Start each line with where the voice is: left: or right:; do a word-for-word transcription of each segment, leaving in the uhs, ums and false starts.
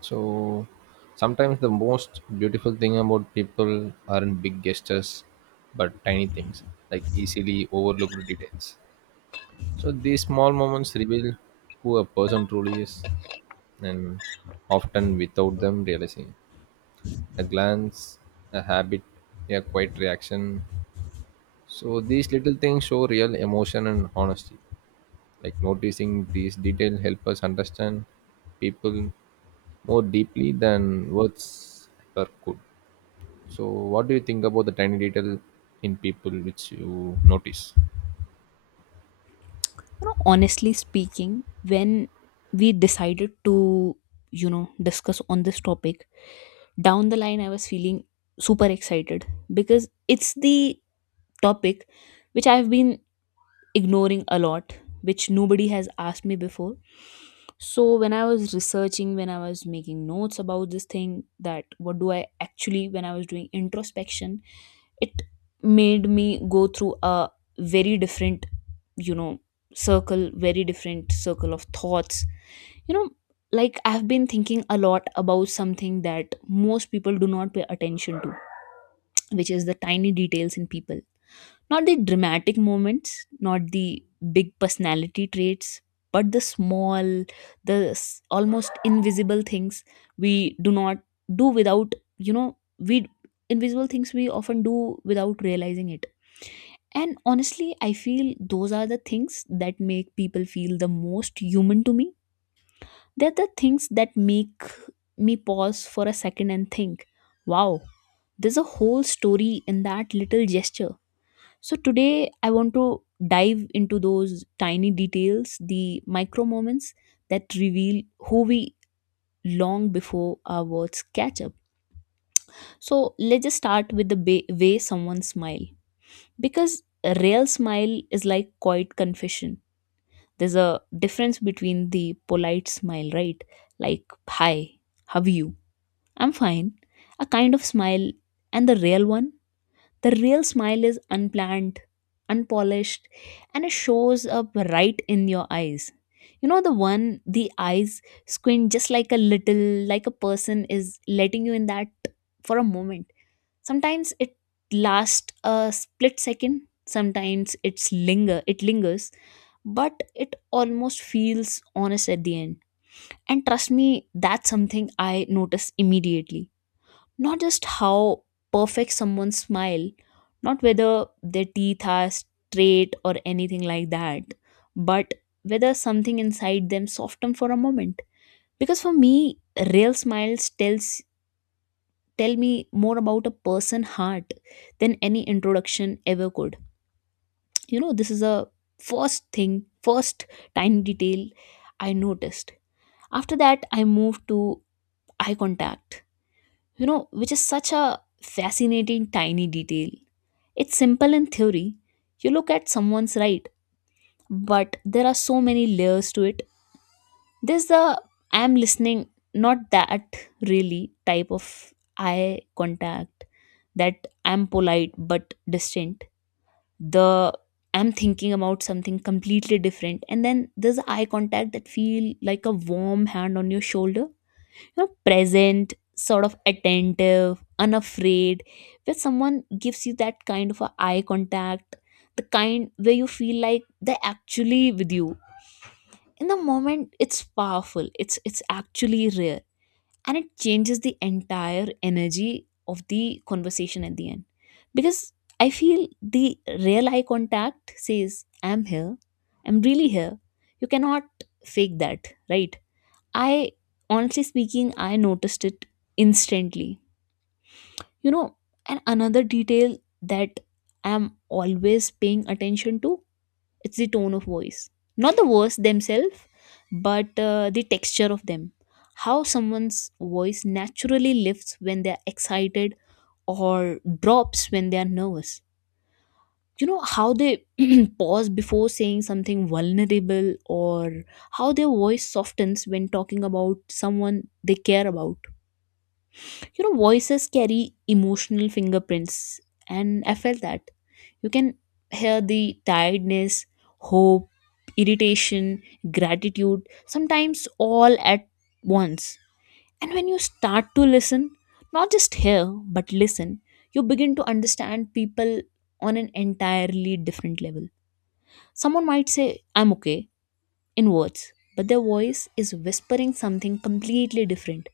right: So sometimes the most beautiful thing about people aren't big gestures, but tiny things like easily overlooked details. So these small moments reveal who a person truly is, and often without them realizing. A glance, a habit, a quiet reaction. So these little things show real emotion and honesty. Like noticing these details help us understand people more deeply than words ever could. So, what do you think about the tiny detail in people which you notice?
left: you know Honestly speaking, when we decided to you know discuss on this topic, down the line I was feeling super excited because it's the topic which I've been ignoring a lot, which nobody has asked me before. So when I was researching, when I was making notes about this thing, that what do I actually, when I was doing introspection, it made me go through a very different you know circle, very different circle of thoughts. you know like, I've been thinking a lot about something that most people do not pay attention to, which is the tiny details in people. Not the dramatic moments, not the big personality traits, but the small, the s- almost invisible things we do not do without you know we invisible things we often do without realizing it. And honestly, I feel those are the things that make people feel the most human to me. They're the things that make me pause for a second and think, wow, there's a whole story in that little gesture. So today I want to dive into those tiny details, the micro moments that reveal who we long before our words catch up. So let's just start with the ba- way someone smile, because a real smile is like quiet confession. There's a difference between the polite smile, right? Like, hi, how are you? I'm fine. A kind of smile, and the real one? The real smile is unplanned, unpolished, and it shows up right in your eyes. You know, the one, the eyes squint just like a little, like a person is letting you in that for a moment. Sometimes it lasts a split second, sometimes it's linger it lingers, but it almost feels honest at the end. And trust me, that's something I notice immediately. Not just how perfect someone's smile, not whether their teeth are straight or anything like that, but whether something inside them soften for a moment. Because for me, real smiles tells tell me more about a person heart than any introduction ever could. You know, this is a first thing, first tiny detail I noticed. After that, I moved to eye contact, you know, which is such a fascinating tiny detail. It's simple in theory, you look at someone's right, but there are so many layers to it. There's the I'm listening, not that really type of eye contact, that I'm polite but distant. The I'm thinking about something completely different. And then there's eye contact that feel like a warm hand on your shoulder. You know, present, sort of attentive, unafraid. Where someone gives you that kind of a eye contact, the kind where you feel like they're actually with you in the moment. It's powerful, it's it's actually rare, and it changes the entire energy of the conversation at the end. Because I feel the real eye contact says, I'm here, I'm really here. You cannot fake that, right? I Honestly speaking, I noticed it instantly. You know, and another detail that I'm always paying attention to, it's the tone of voice. Not the words themselves, but uh, the texture of them. How someone's voice naturally lifts when they're excited, or drops when they're nervous. You know how they pause before saying something vulnerable, or how their voice softens when talking about someone they care about. You know, voices carry emotional fingerprints, and I felt that you can hear the tiredness, hope, irritation, gratitude, sometimes all at once. And when you start to listen, not just hear, but listen, you begin to understand people on an entirely different level. Someone might say, I'm okay, in words, but their voice is whispering something completely different.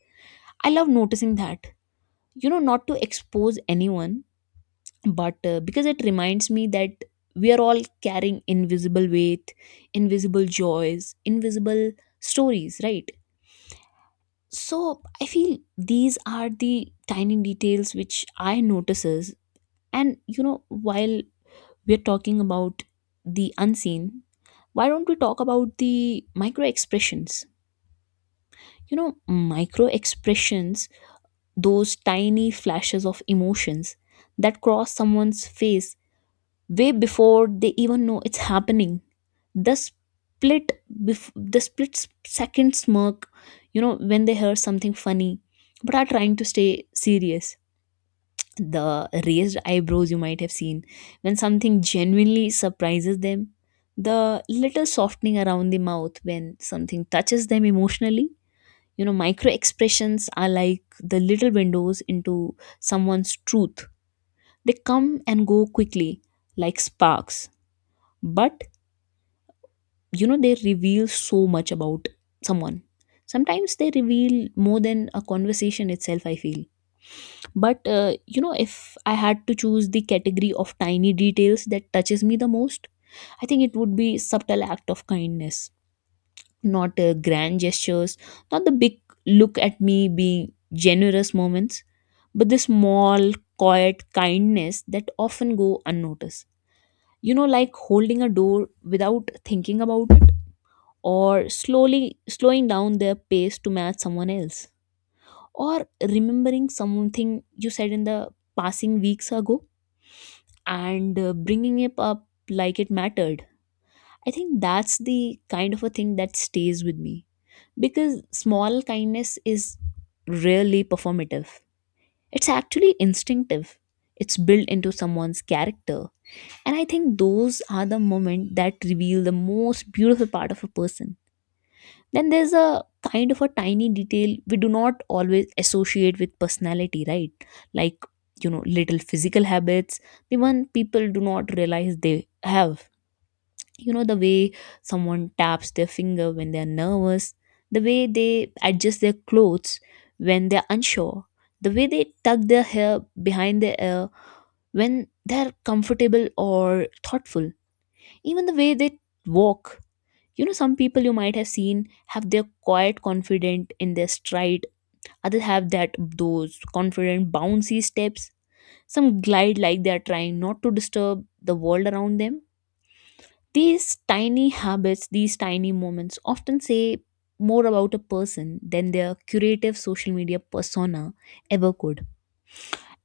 left: I love noticing that. You know, not to expose anyone, but uh, because it reminds me that we are all carrying invisible weight, invisible joys, invisible stories, right? So I feel these are the tiny details which I notices. And you know, while we're talking about the unseen, why don't we talk about the micro expressions? You know, micro expressions, those tiny flashes of emotions that cross someone's face way before they even know it's happening. the split bef- the split s- second smirk, you know, when they hear something funny but are trying to stay serious. The raised eyebrows you might have seen when something genuinely surprises them. The little softening around the mouth when something touches them emotionally. You know, micro expressions are like the little windows into someone's truth. They come and go quickly, like sparks, but you know, they reveal so much about someone. Sometimes they reveal more than a conversation itself, I feel. But uh, you know, if I had to choose the category of tiny details that touches me the most, I think it would be subtle act of kindness. Not uh, grand gestures, not the big look at me being generous moments, but the small, quiet kindness that often go unnoticed. You know, like holding a door without thinking about it, or slowly slowing down their pace to match someone else, or remembering something you said in the passing weeks ago, and uh, bringing it up like it mattered. I think that's the kind of a thing that stays with me, because small kindness is rarely performative. It's actually instinctive. It's built into someone's character, and I think those are the moments that reveal the most beautiful part of a person. Then there's a kind of a tiny detail we do not always associate with personality, right? Like, you know, little physical habits, the one people do not realize they have. You know, the way someone taps their finger when they're nervous, the way they adjust their clothes when they're unsure, the way they tuck their hair behind their ear when they're comfortable or thoughtful, even the way they walk. You know, some people you might have seen have their quiet confident in their stride, others have that those confident bouncy steps. Some glide like they are trying not to disturb the world around them. These tiny habits, these tiny moments often say more about a person than their curative social media persona ever could.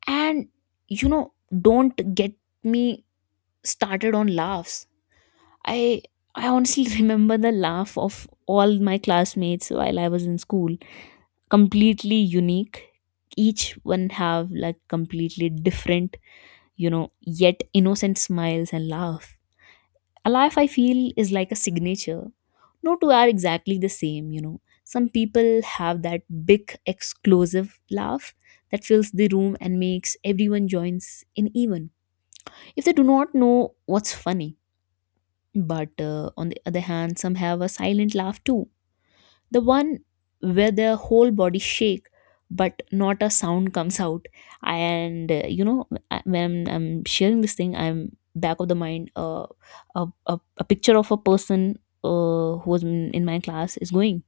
left: And you know, don't get me started on laughs. I I honestly remember the laugh of all my classmates while I was in school. Completely unique. Each one have like completely different, you know, yet innocent smiles and laugh. A laugh I feel is like a signature. No two are exactly the same, you know. Some people have that big exclusive laugh that fills the room and makes everyone joins in even if they do not know what's funny. But uh, on the other hand, some have a silent laugh too. The one where their whole body shake, but not a sound comes out. And uh, you know, I- when I'm sharing this thing, I'm back of the mind uh, a, a, a picture of a person uh, who was in in my class is going.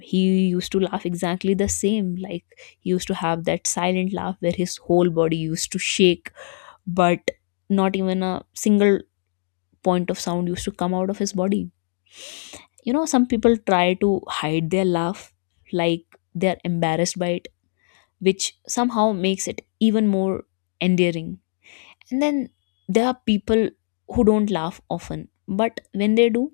left: He used to laugh exactly the same. Like, he used to have that silent laugh where his whole body used to shake, but not even a single point of sound used to come out of his body. You know, some people try to hide their laugh, like they're embarrassed by it, which somehow makes it even more endearing. And then there are people who don't laugh often, but when they do,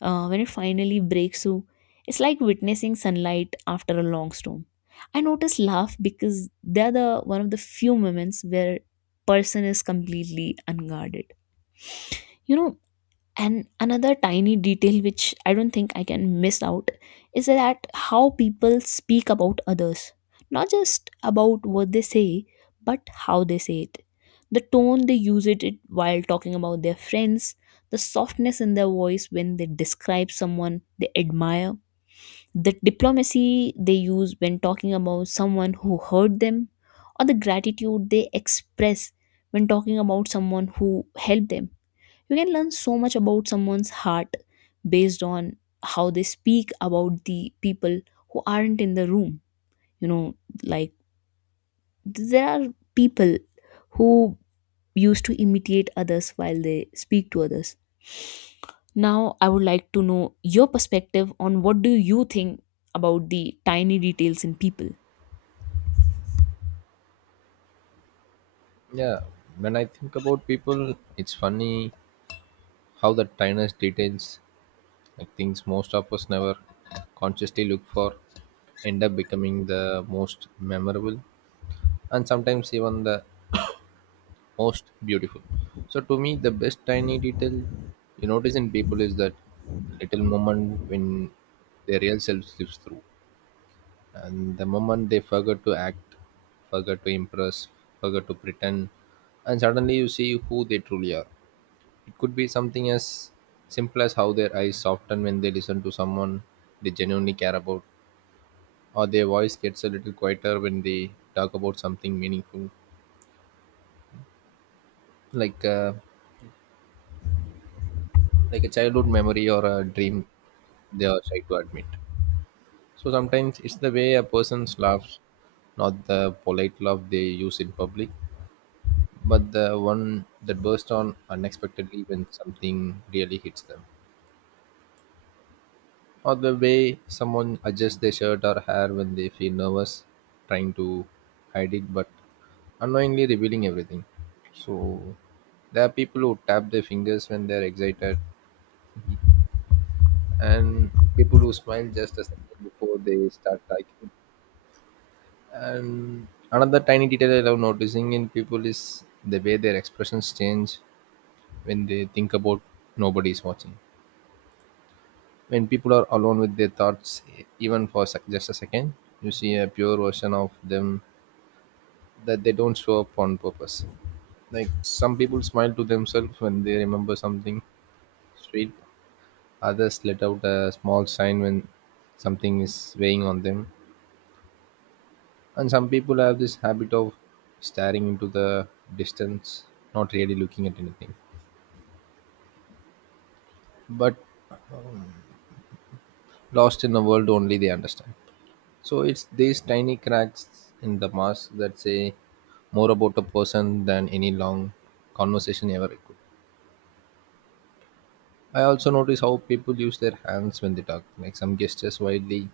left: uh, when it finally breaks through, it's like witnessing sunlight after a long storm. I notice laugh because they're the one of the few moments where person is completely unguarded, you know. And another tiny detail which I don't think I can miss out is that how people speak about others. Not just about what they say, but how they say it. The tone they use it it while talking about their friends, the softness in their voice when they describe someone they admire, the diplomacy they use when talking about someone who hurt them, or the gratitude they express when talking about someone who helped them. You can learn so much about someone's heart based on how they speak about the people who aren't in the room. You know, like, there are people who used to imitate others while they speak to others. Now, I would like to know your perspective on what do you think about the tiny details in people.
right: Yeah, when I think about people, it's funny how the tiniest details, like things most of us never consciously look for, end up becoming the most memorable and sometimes even the most beautiful. So, to me, the best tiny detail you notice in people is that little moment when their real self slips through. And the moment they forget to act, forget to impress, forget to pretend, and suddenly you see who they truly are. It could be something as simple as how their eyes soften when they listen to someone they genuinely care about, or their voice gets a little quieter when they talk about something meaningful, like uh, like a childhood memory or a dream they are shy to admit. So sometimes it's the way a person's laughs, not the polite laugh they use in public, but the one that burst on unexpectedly when something really hits them. Or the way someone adjusts their shirt or hair when they feel nervous, trying to hide it but unknowingly revealing everything. So there are people who tap their fingers when they're excited, and people who smile just a second before they start talking. And another tiny detail I love noticing in people is the way their expressions change when they think about nobody's watching. When people are alone with their thoughts, e- even for sec- just a second, you see a pure version of them that they don't show up on purpose. Like some people smile to themselves when they remember something sweet, others let out a small sign when something is weighing on them, and some people have this habit of staring into the distance, not really looking at anything, but lost in a world only they understand. So it's these tiny cracks in the mask that say more about a person than any long conversation ever could. I also notice how people use their hands when they talk, like some gestures widely,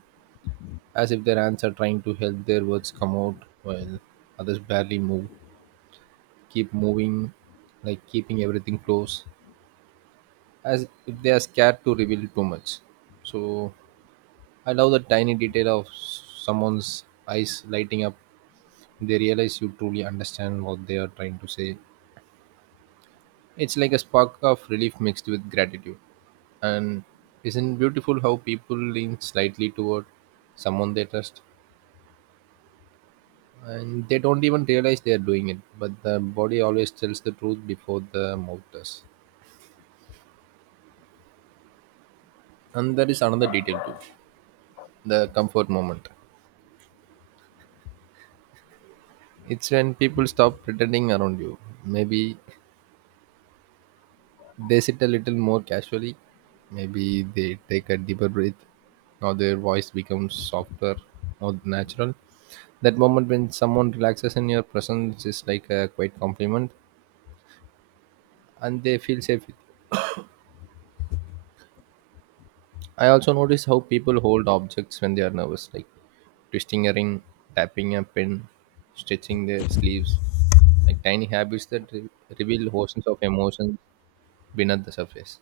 right: as if their hands are trying to help their words come out, while others barely move, keep moving, like keeping everything close, as if they are scared to reveal too much. So I love the tiny detail of someone's eyes lighting up. They realize you truly understand what they are trying to say. It's like a spark of relief mixed with gratitude. And isn't beautiful how people lean slightly toward someone they trust and they don't even realize they are doing it, but the body always tells the truth before the mouth does. And there is another detail too, the comfort moment. It's when people stop pretending around you. Maybe they sit a little more casually, maybe they take a deeper breath, or their voice becomes softer or natural. That moment when someone relaxes in your presence is like a quiet compliment and they feel safe with you. I also notice how people hold objects when they are nervous, like twisting a ring, tapping a pen, stretching their sleeves, like tiny habits that re- reveal oceans of emotions beneath the surface.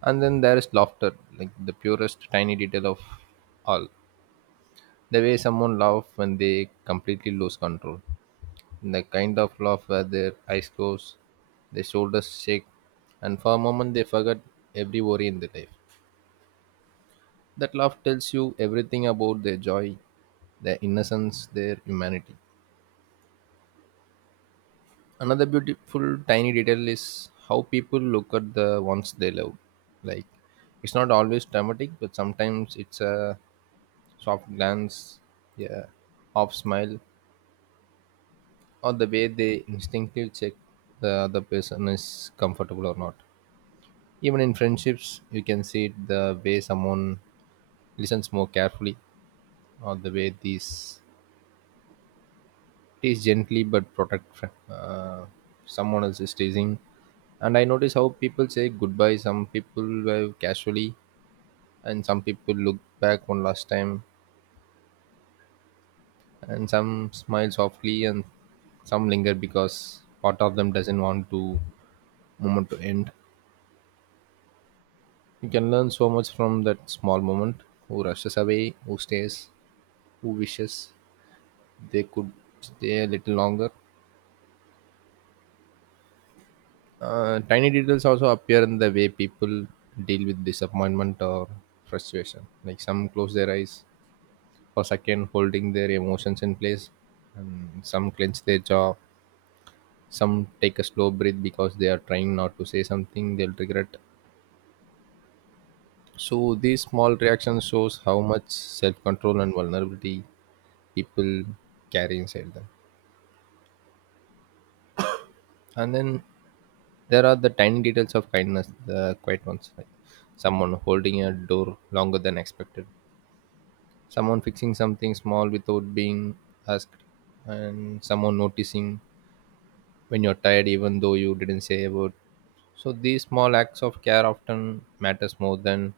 right: And then there is laughter, like the purest tiny detail of all. The way someone laughs when they completely lose control. And the kind of laugh where their eyes close, their shoulders shake, and for a moment they forget every worry in their life. That laugh tells you everything about their joy, their innocence, their humanity. Another beautiful tiny detail is how people look at the ones they love. Like it's not always dramatic, but sometimes it's a soft glance, yeah, half smile, or the way they instinctively check the other person is comfortable or not. Even in friendships, you can see it the way someone listens more carefully, or the way these tease gently but protect uh, someone else is teasing. And I notice how people say goodbye. Some people wave casually, and some people look back one last time, and some smile softly, and some linger because part of them doesn't want to moment to end. You can learn so much from that small moment. Who rushes away, who stays, who wishes, they could stay a little longer. Uh, tiny details also appear in the way people deal with disappointment or frustration. Like some close their eyes for a second, holding their emotions in place, and some clench their jaw, some take a slow breath because they are trying not to say something they'll regret. So these small reactions shows how much self-control and vulnerability people carry inside them. And then there are the tiny details of kindness, the quiet ones, like someone holding a door longer than expected, someone fixing something small without being asked, and someone noticing when you're tired even though you didn't say a word. So these small acts of care often matters more than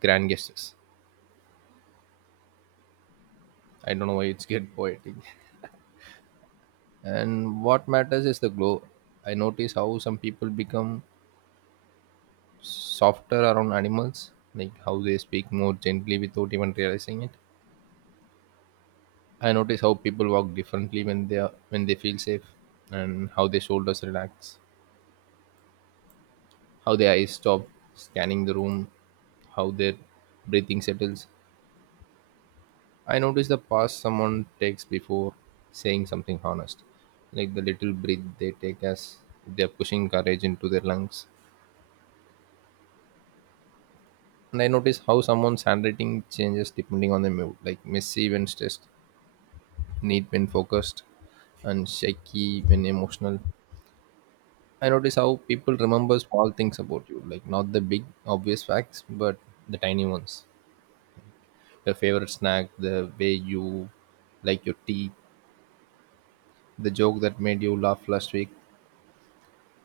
right: grand gestures. I don't know why it's get poetic. And what matters is the glow. I notice how some people become softer around animals, like how they speak more gently without even realizing it. I notice how people walk differently when they are when they feel safe, and how their shoulders relax, how their eyes stop scanning the room, how their breathing settles. I notice the pause someone takes before saying something honest, like the little breath they take as if they are pushing courage into their lungs. And I notice how someone's handwriting changes depending on the mood, like messy when stressed, neat when focused, and shaky when emotional. I notice how people remember small things about you, like not the big obvious facts, but the tiny ones. Your favorite snack, the way you like your tea, the joke that made you laugh last week,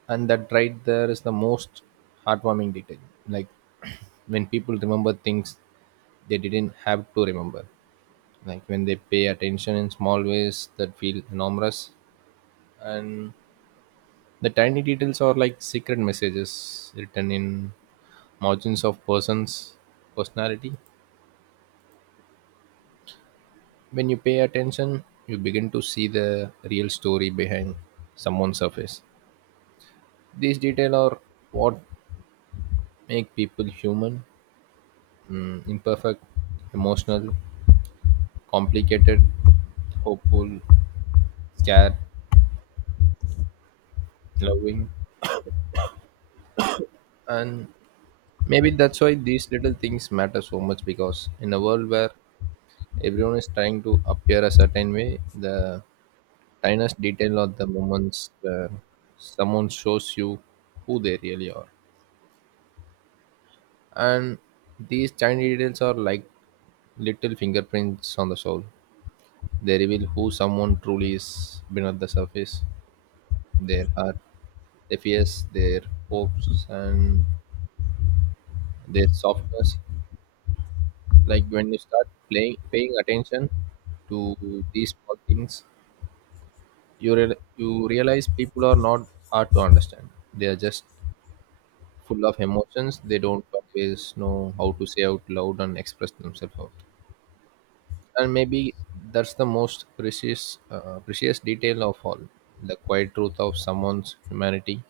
right: and that right there is the most heartwarming detail. Like when people remember things they didn't have to remember, like when they pay attention in small ways that feel enormous, and the tiny details are like secret messages written in margins of person's personality. When you pay attention you begin to see the real story behind someone's surface. These details are what make people human, mm, imperfect, emotional, complicated, hopeful, scared, loving, and maybe that's why these little things matter so much, because in a world where everyone is trying to appear a certain way, the tiniest detail of the moments where someone shows you who they really are. And these tiny details are like little fingerprints on the soul. They reveal who someone truly is beneath the surface. Their heart, their fears, their hopes, and their softness. Like when you start playing, paying attention to these small things, you real, you realize people are not hard to understand. They are just full of emotions they don't always know how to say out loud and express themselves out, and maybe that's the most precious uh, precious detail of all, the quiet truth of someone's humanity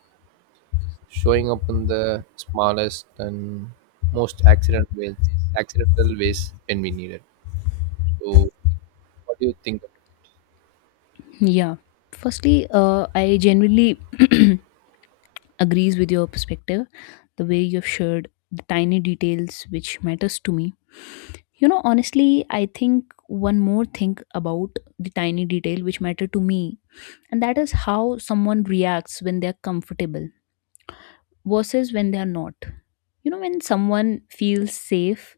right: showing up in the smallest and most accident ways accidental ways when we need it. So what do you think?
left: Yeah. Firstly, uh, I genuinely agrees with your perspective, the way you've shared the tiny details which matters to me. You know, honestly, I think one more thing about the tiny detail which matter to me, and that is how someone reacts when they're comfortable versus when they're not. You know, when someone feels safe,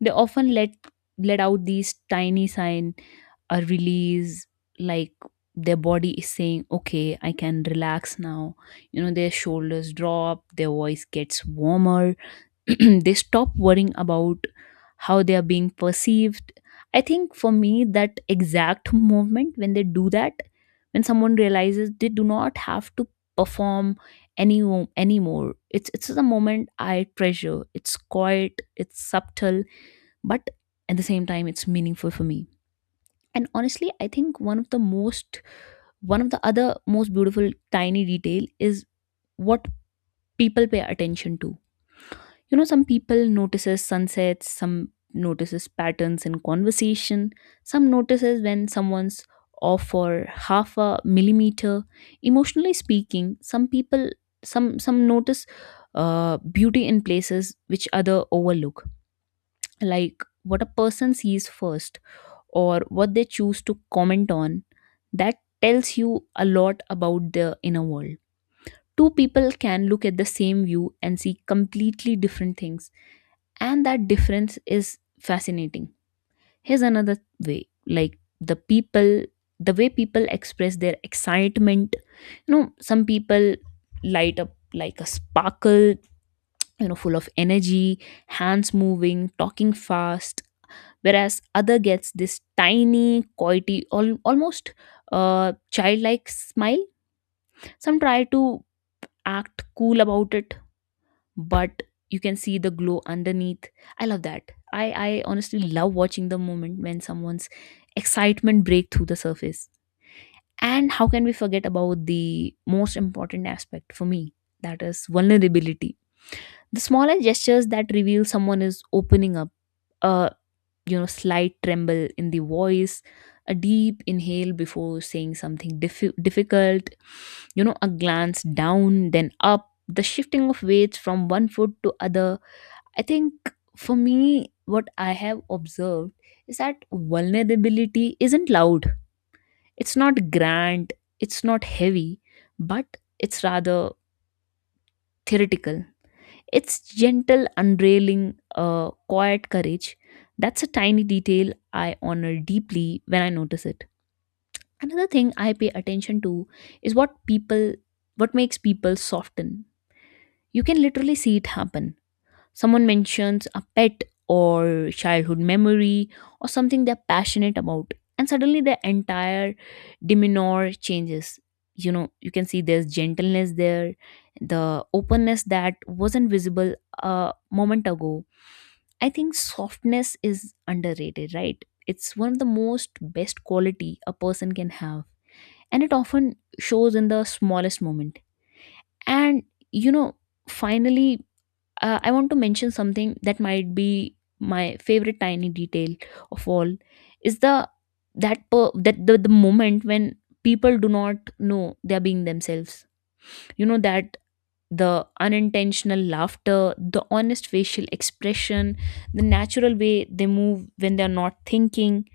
left: they often let let out these tiny sign or release, like their body is saying, "Okay, I can relax now." you know their shoulders drop, their voice gets warmer. They stop worrying about how they are being perceived. I think for me that exact moment when they do that, when someone realizes they do not have to perform any anymore, it's it's the moment I treasure. It's quiet, it's subtle, but at the same time it's meaningful for me. And honestly, I think one of the most one of the other most beautiful tiny detail is what people pay attention to. You know, some people notices sunsets, some notices patterns in conversation, some notices when someone's off for half a millimeter, emotionally speaking. Some people some some notice uh, beauty in places which other overlook. Like, what a person sees first or what they choose to comment on, that tells you a lot about their inner world. Two people can look at the same view and see completely different things, and that difference is fascinating. Here's another way, like the people the way people express their excitement. You know, some people light up like a sparkle, you know full of energy, hands moving, talking fast, whereas other gets this tiny coity al- almost uh, childlike smile. Some try to act cool about it, but you can see the glow underneath. I love that. I i honestly love watching the moment when someone's excitement break through the surface. And how can we forget about the most important aspect for me? That is vulnerability, the smallest gestures that reveal someone is opening up. A you know slight tremble in the voice, a deep inhale before saying something diffi- difficult, you know a glance down then up, the shifting of weights from one foot to other. I think for me, what I have observed is that vulnerability isn't loud, it's not grand, it's not heavy, but it's rather theoretical. It's gentle, unrailing, uh, quiet courage. That's a tiny detail I honor deeply when I notice it. Another thing I pay attention to is what people, what makes people soften. You can literally see it happen. Someone mentions a pet or childhood memory or something they're passionate about, and suddenly their entire demeanor changes. You know, you can see there's gentleness there, the openness that wasn't visible a moment ago. I think softness is underrated, right? It's one of the most best quality a person can have, and it often shows in the smallest moment. And you know, finally, uh, I want to mention something that might be my favorite tiny detail of all. Is the that per, that the, the moment when people do not know they are being themselves. You know, that the unintentional laughter, the honest facial expression, the natural way they move when they are not thinking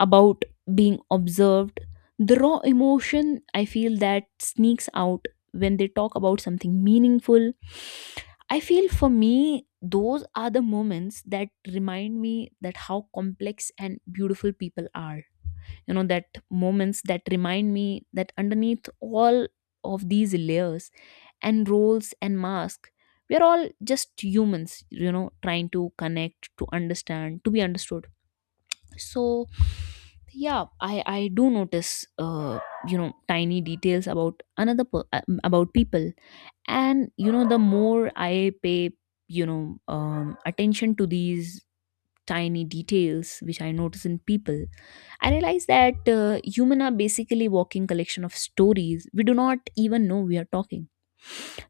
left: about being observed, the raw emotion I feel that sneaks out when they talk about something meaningful. I feel, for me, those are the moments that remind me that how complex and beautiful people are. You know, that moments that remind me that underneath all of these layers and roles and masks, we're all just humans, you know trying to connect, to understand, to be understood. So yeah, i i do notice, uh you know tiny details about another per- uh, about people. And you know the more I pay you know um attention to these tiny details which I notice in people, I realize that, uh, human are basically walking collection of stories we do not even know we are talking.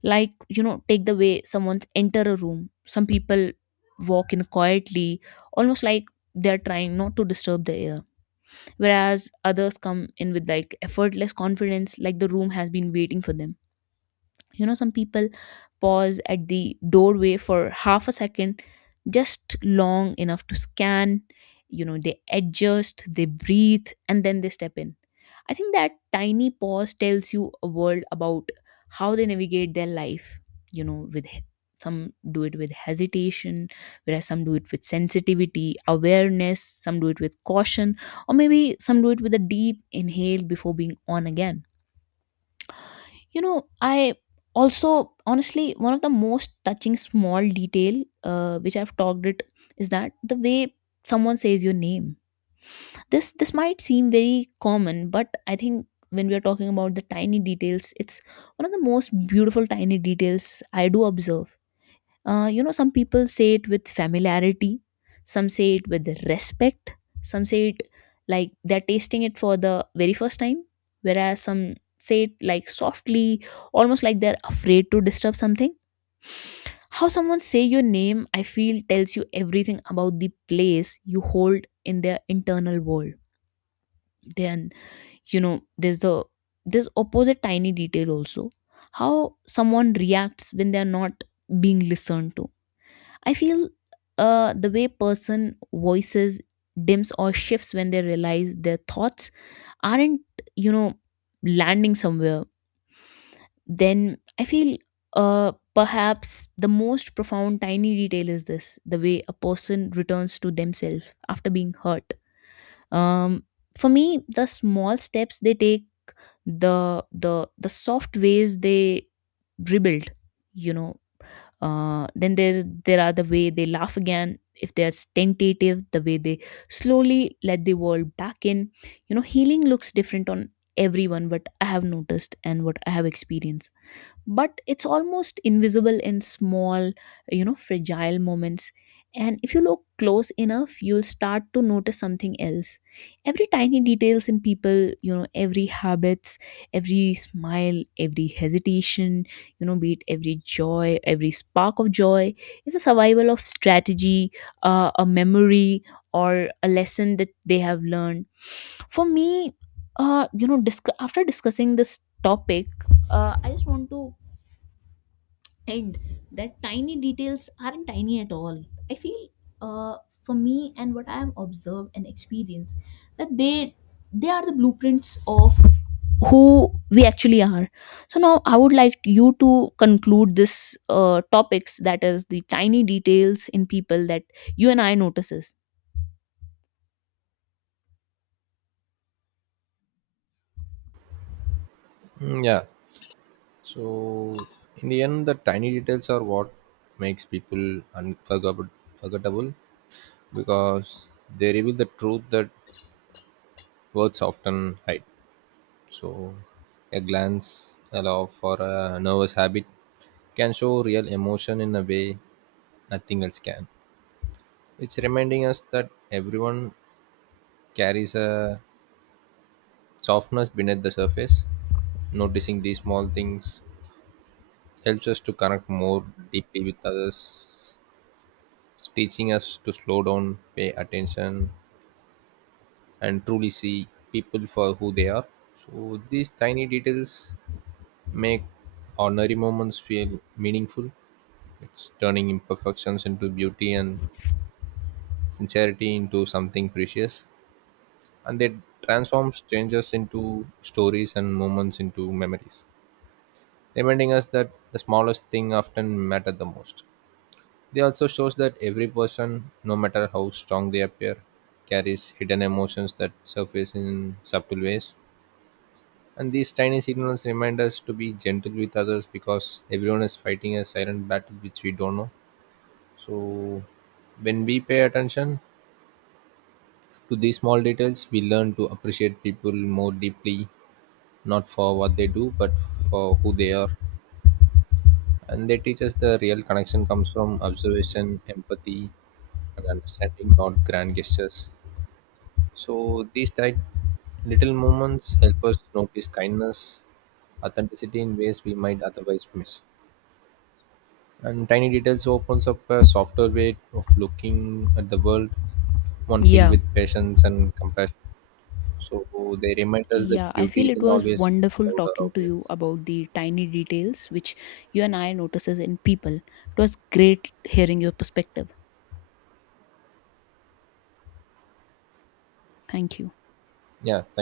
left: Like, you know, take the way someone's enter a room. Some people walk in quietly, almost like they're trying not to disturb the air, whereas others come in with like effortless confidence, like the room has been waiting for them. You know, some people pause at the doorway for half a second, just long enough to scan. You know they adjust, they breathe, and then they step in. I think that tiny pause tells you a world about how they navigate their life. You know, with he- some do it with hesitation, whereas some do it with sensitivity, awareness, some do it with caution, or maybe some do it with a deep inhale before being on again. You know, I also, honestly, one of the most touching small detail, uh, which I've talked it, is that the way someone says your name. This this might seem very common, but I think when we are talking about the tiny details, it's one of the most beautiful tiny details I do observe. Uh, you know, some people say it with familiarity, some say it with respect, some say it like they're tasting it for the very first time, whereas some say it like softly, almost like they're afraid to disturb something. How someone say your name, I feel, tells you everything about the place you hold in their internal world. Then, you know, there's the this opposite tiny detail also, how someone reacts when they're not being listened to. I feel, uh, the way person voices dims or shifts when they realize their thoughts aren't, you know, landing somewhere. Then I feel, uh, perhaps the most profound tiny detail is this, the way a person returns to themselves after being hurt. um, for me, the small steps they take, the the the soft ways they dribbled, you know, uh, then there there are the way they laugh again, if they're tentative, the way they slowly let the world back in. You know, healing looks different on everyone, what I have noticed and what I have experienced, but it's almost invisible in small, you know fragile moments. And if you look close enough, you'll start to notice something else. Every tiny details in people, you know, every habits, every smile, every hesitation, you know be it every joy, every spark of joy, is a survival of strategy, uh, a memory or a lesson that they have learned. For me, uh you know disc- after discussing this topic, uh I just want to, and that tiny details aren't tiny at all. I feel, uh, for me and what I have observed and experienced, that they they are the blueprints of who we actually are. So now I would like you to conclude this, uh, topics, that is the tiny details in people that you and I notices.
right: Mm, yeah. So in the end the tiny details are what makes people unforgettable forgettable, because they reveal the truth that words often hide. So a glance, a laugh, or a nervous habit can show real emotion in a way nothing else can. It's reminding us that everyone carries a softness beneath the surface. Noticing these small things helps us to connect more deeply with others, teaching us to slow down, pay attention, and truly see people for who they are. So these tiny details make ordinary moments feel meaningful. It's turning imperfections into beauty and sincerity into something precious. And they transform strangers into stories and moments into memories, reminding us that the smallest thing often matter the most. They also shows that every person, no matter how strong they appear, carries hidden emotions that surface in subtle ways. And these tiny signals remind us to be gentle with others because everyone is fighting a silent battle which we don't know. So when we pay attention to these small details, we learn to appreciate people more deeply, not for what they do, but for who they are. And they teach us the real connection comes from observation, empathy, and understanding, not grand gestures. So these tight little moments help us notice kindness, authenticity in ways we might otherwise miss. And tiny details opens up a softer way of looking at the world, one filled
left: Yeah,
right: with patience and compassion. So they remind us that
left: yeah, I feel
right: beauty
left: it
right: isn't
left: was
right: always
left: wonderful
right: loud or
left: talking to
right: obvious.
left: you about the tiny details which you and I notices in people. It was great hearing your perspective. Thank you.
right: Yeah,